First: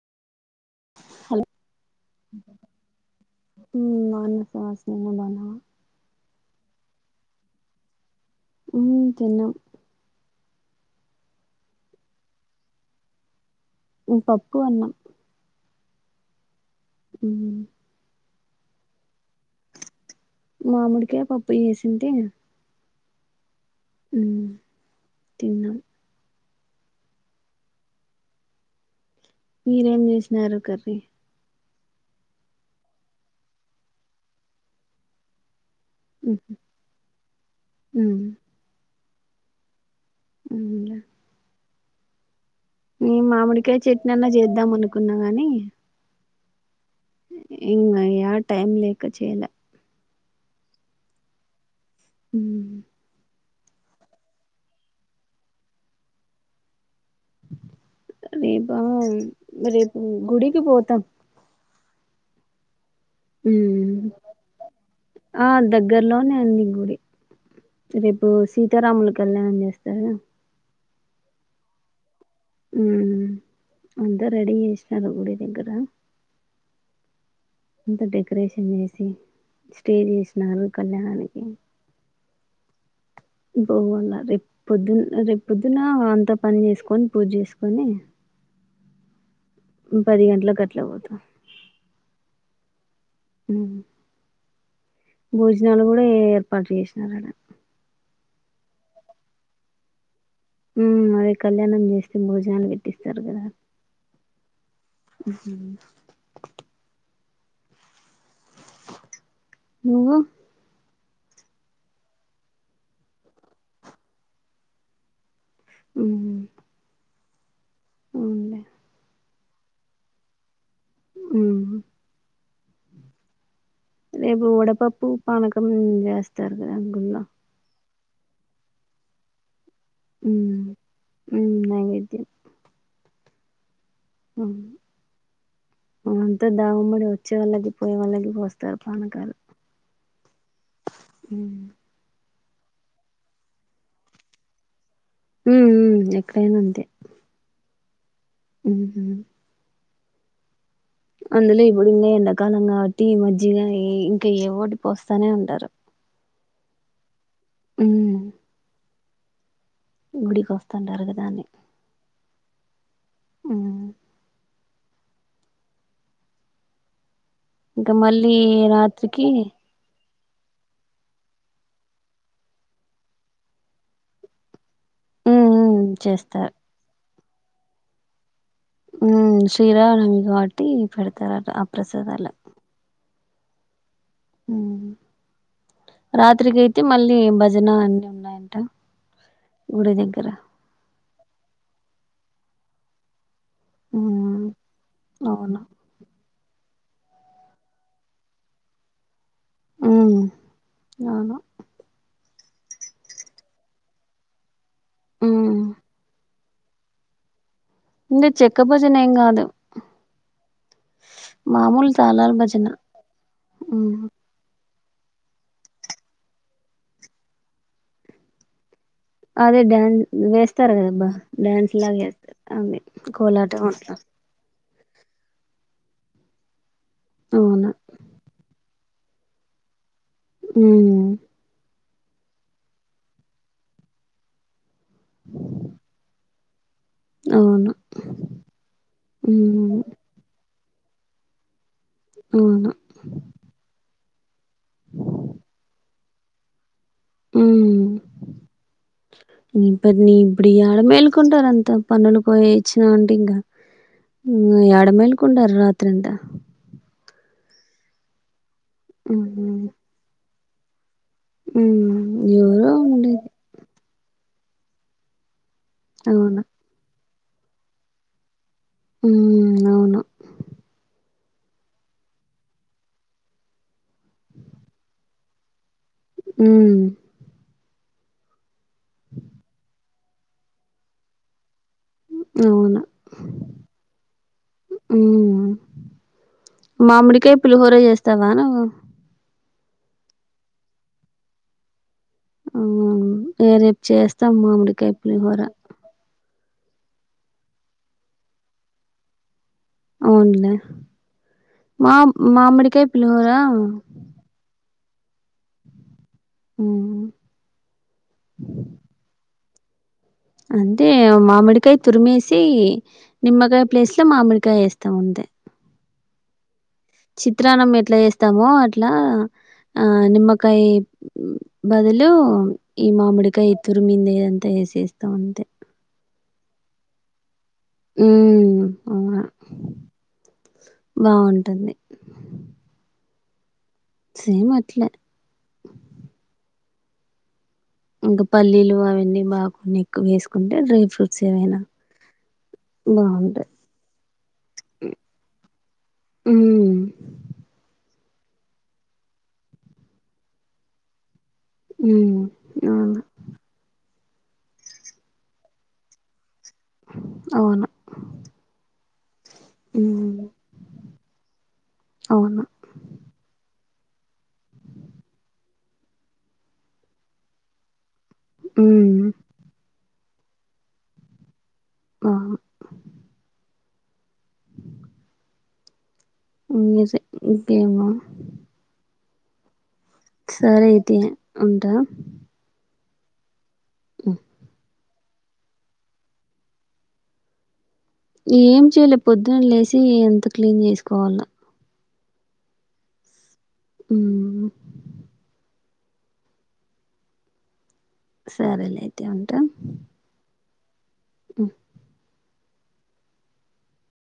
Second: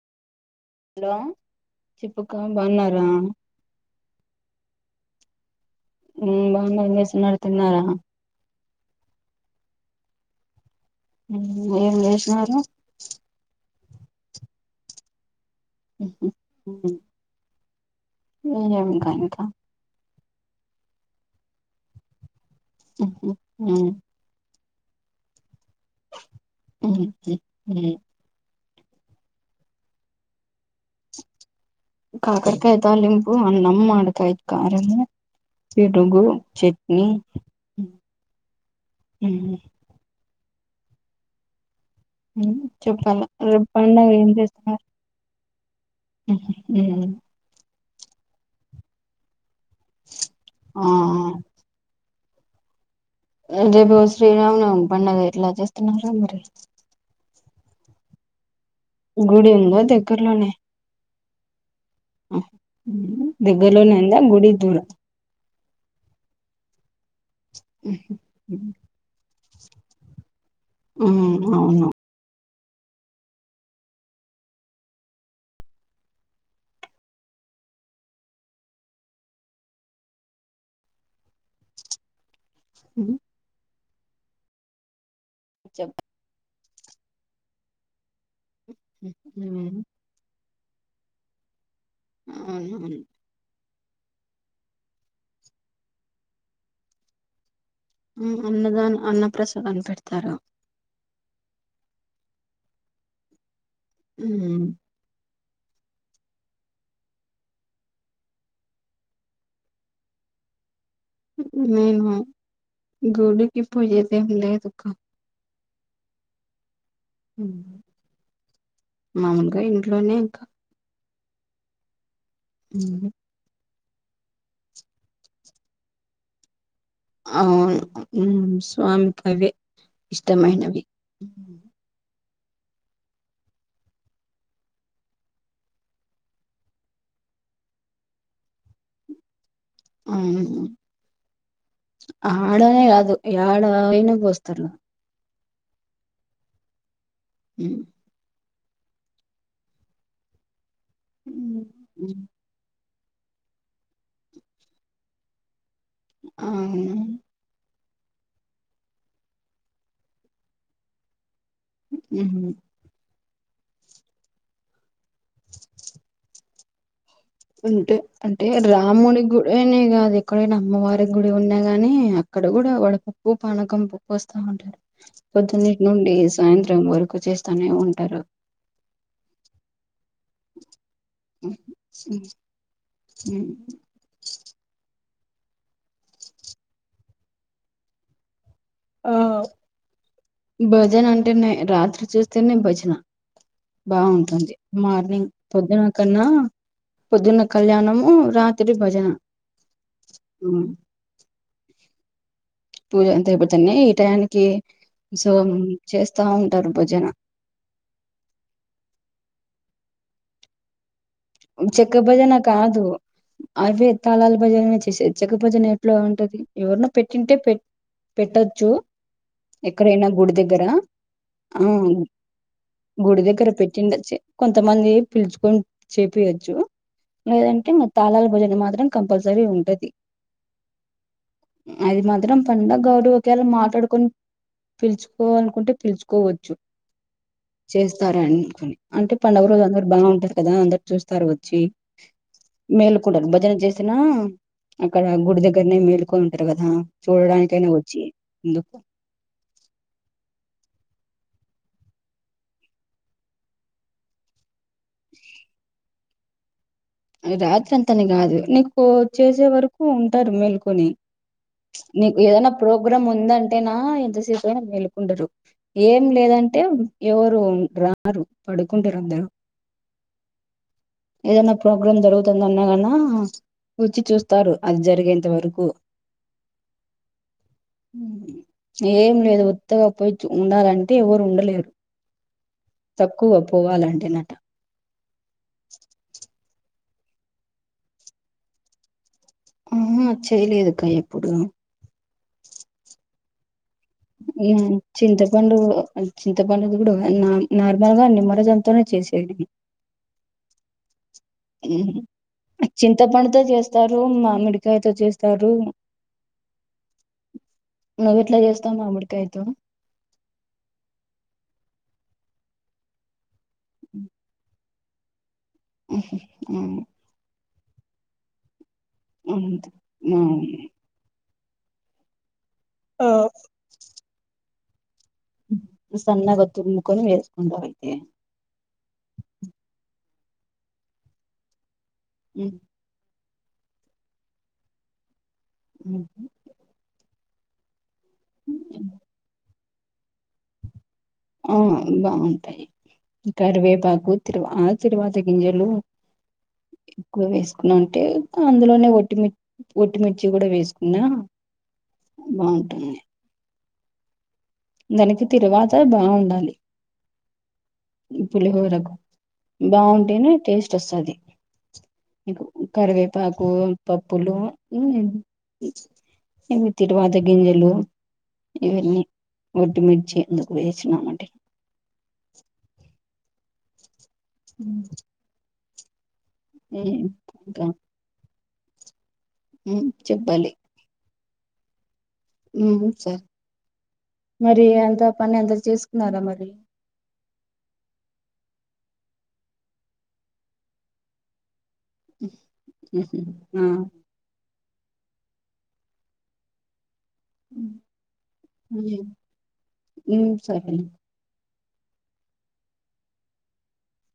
Hello చెప్పుక్క బాగున్నారా హు బాగున్నా ఫాస్టింగ్ ఉండన్నా హ్మ్ బాగున్నారు ఏం చేస్తున్నారు తిన్నారా హ్మ్ తిన్నాం హ్మ్ ఏం చేసినారు ఉ పప్పు అన్నా ఉహు ఉ ఏం ఇంకా ఇంకా మామిడి కాయ పప్పు చేసింది అ [unintelligible] తిన్నాం [unintelligible] మీరు ఏం చేసినారు కర్రీ కాకరకాయ తాలింపు అన్నం మాడికాయ కారము పెరుగు మ్మ్ చట్నీ మ్మ్ ఉ ఉన్న ఉమ్ చెప్పాల రేపు మామిడికాయ పండుగ చట్నీ అన్నా ఏం చేద్దాం చేస్తున్నారు అనుకున్నా గాని ఉహు ఊ [unintelligible] టైం లేక చేయలా ఆ ఉ ఆ రేపు శ్రీరామనవమి పండగ ఎట్లా చేస్తున్నారో మరి [unintelligible] గుడి ఐ ఉందా రేపు గుడికి పోతం ఆ దూరం ఆ దగ్గర్లోనే ఉంది గుడి రేపు సీతారాముల కళ్యాణం వస్తారా ఉ అవును ఉ అంతా రెడీ చేసాము గుడి కాడ అంత డెకరేషన్ చేసి స్టేజ్ వేసినారు కళ్యాణానికి హ్మ పోగున్నా రేపొద్దున్న రేపు పొద్దున చెప్ అంత పని చేసు కొని పూజ చేసుకొని హమ్ అట్ల పోతిమి ఆ భోజనాలు కూడా ఏర్పాటు చేసినం అన్నదానం అన్నప్రసాదం పెడతారా ఉమ్ అదే కళ్యాణం చేస్తే భోజనాలు పెట్టిస్తారు కదా ఉమ్ హమ్ నువ్వు నేను గుడికి పోయేదేం లేదుగా ఉమ్మ్ ఉమ్ హమ్ మాముూలుగా ఇంట్లోనే ఇంకా ఉహు ఉ రేపు వడపప్పు పానకం ఉ చేస్తారు కదా గుళ్ళో అవును ఉ స్వామి కి అవే ఉమ్ ఇష్టమైనవి ఉమ్ నైవేద్యం ఉ అంతా దామ్మడి వచ్చే వాళ్ళకి పోయే వాళ్ళకి పోస్తారు పానకాలు ఉమ్ ఆ ఆడనే కాదు ఎడ అయిన బోస్తారు ఉ ఉ ఎక్కడైనా అంతే ఉ ఉ హ అందులో ఇప్పుడు మే ఉమ్ ఎండాకాలం కావటి ఈ మజ్జిగా అని ఇంకా ఏ ఓటి పోస్తానే ఉంటారు ఆ అవును ఉ గుడికొస్తానండార్ కదా అనీ ఉమ్ హు ఉమ్ చి చి ఇంకా అంటే మళ్ళీ అంటే రాముడి రాత్రికి గుడి అనే కాద్ ఎక్కడనా అమ్మవారి గుడి ఉన్నా గాని అక్కడ కూడా వడపప్పు పనకం పప్పు పోస్తా ఉంటారు ఉమ్ పొద్దు నీ ఉమ్ నుండి చేస్తారు సాయంత్రం వరకు క్కు చేస్తనే ఉంటారు ఉమ్ శ్రీరామనవమి వటి పెడతారంటా ఆ ప్రసాదాలు ఉ ఉ రాత్రికి అయితే మళ్ళీ భజన అన్ని ఉన్నాయంట ఆ గుడి దగ్గర భజన అంటేనే రాత్రి చూస్తేనే భజన ఉమ్ బాగుంటుంది మార్నింగ్ అవును పొద్దున కన్నా పొద్దున కళ్యాణము రాత్రి భజన ఉ ఉమ్, అవునా పూజ అంత అయిపోతేనే ఈ టైనికి సో ఉమ్ చేస్తా ఉంటారు భజన ఇంగ చెక్క భజన ఎం కాదు ఉమ్ మామూలు చెక్క తాళాల భజన కాదు అదే ఉమ్ తళల్ భజన చే చెక్క భజన ఎట్ల ఉంటది ఎవర్నో పెట్టింటే పె పెట్టొచ్చు అదే డ్యాన్స్ ఎక్కడైనా గుడి దగ్గర వేస్తారు కదబ్బా ఆ డాన్స్ లాగ వేస్తారు అదే కోలాటం అట్లా మంది పిలుచుకుం చెపియొచ్చు అవును లేదంటే మా తాళాల భోజనం మాత్రం కంపల్సరీ ఉంటది ఉమ్ అది మాత్రం పడగాదు కదా మాట్లాడుకొని పిలుచుకోవాలనుకుంటే పిలుచుకోవచ్చు అవును చేస్తార అనీకొని అంటే పండుగ రోజు ఉమ్ అందరు బాగుంటారు కదా అందరు చూస్తారు వచ్చి అవును మేలు కూడమ్ భజన చేసే నా అక్కడ గుడి దగ్గరనే మేల్కొని ఉంటారు కదా చూడడానికైనా ఉమ్ వచ్చి నందుకు క్కడ మేల్కుంటారు అంతా పన్నులు పోయ ఇచ్చిన అంటే ఇంకా ఉమ్ యాడ మైల్కండారు రాత్రంతా రాత్ర అంత న కాదు న చేసే ఉమ్ వరకు ఉంటారు మేల్ కుని ఉమ్ నీకు ఏదైనా ఎవరో ప్రోగ్రామ్ ఉండేది ఉందంటే నా ఎంతసే మేల్కుండరు ఏం అవును లేదంటే ఎవరు రారు పడుకంటరంద ఉమ్ అవును ఏదన్న ప్రోగ్రాం జరుగుతుంది అన్నాగాన్నా వచ్చి చూస్తారు అది జరిగేంత వరకు ఉ ఏం లేదు ఒత్తగా పోయి ఉండాలంటే ఎవరు ఉండలేరు అవును తక్కువ పోవాలంటే నట అవును అ మామిడికాయ పులిహోర చేస్తావా నువ్వు? ఆహ, చేయలేదుక్క ఎప్పుడు ఆ వే చేస్తాం మామిడికాయ పలిహోర చింతపండు చింతపండుది కూడా నార్మల్ గా నిమ్మరసంతోనే చేసేది అవునులే మా మామిడికాయ పులిహోర చింతపడుతో చేస్తారు మామిడి ల చేస్తారు మ్ అవెట్ల చేస్తావు మామిడికాయతో? అంటే మామిడికాయ తురిమేసి నిమకాయ ప్లేస్ లో మామిడికాయ ఏస్ అంతే ఉహు ఉ చిత్రానం ఎట్ల చేస్తామో అట్ లా ఆ నిమ్మకాయి బదులు ఈ మామిడికాయ ఎత్తరు మీందే అంత ఏసి ఈ సన్నగా తుర్మ్ కొన్ని వె కొండ పడితే మ్ అవును బాగుంటుంది మ్ సేమ్ అట్లే హ్ ఇంకా పల్లీలు అవన్నీ బా కొన్ని ఎక్కో వేస్కుంటే డ్రై ఫ్రూట్ ఆ బాగుంటాయి. బాగుంటాయి కరివేపాకు తిరువా ఆ తిరువాతి గింజలు మ్ ఎక్కువ వేస్కున అంటే అందులోనే ఒట్టిమి ఒట్టిమిర్చి గుడా వేస్కున్నా మ్ అవునా దానికి తిరువాత బాగుండాలి. అవున ఈ పులిహోరకు మ్ బాగుంటేనే టేస్ట్ వస్తది మీకు అవును కరివేపాకు పప్పులు అన్ని తిరువాత గింజలు ఇవన్నీ మ్ ఒట్టిమి చీ ఎందుకు వేయించినామంటే ఆ హ్ మ్యూజిక్ నువ్వేమో మ్ చెప్పాలి అయితే ఉంటా మ్ స మిరియాలు పాయ్ పని అంతా చేసుకున్నారా మరి ఏం చేయలే పొద్దున్న లేసి అంత క్లీన్ చేస్కోవాల ఆ ఉ సరేలే అయితే ఉంటా సరే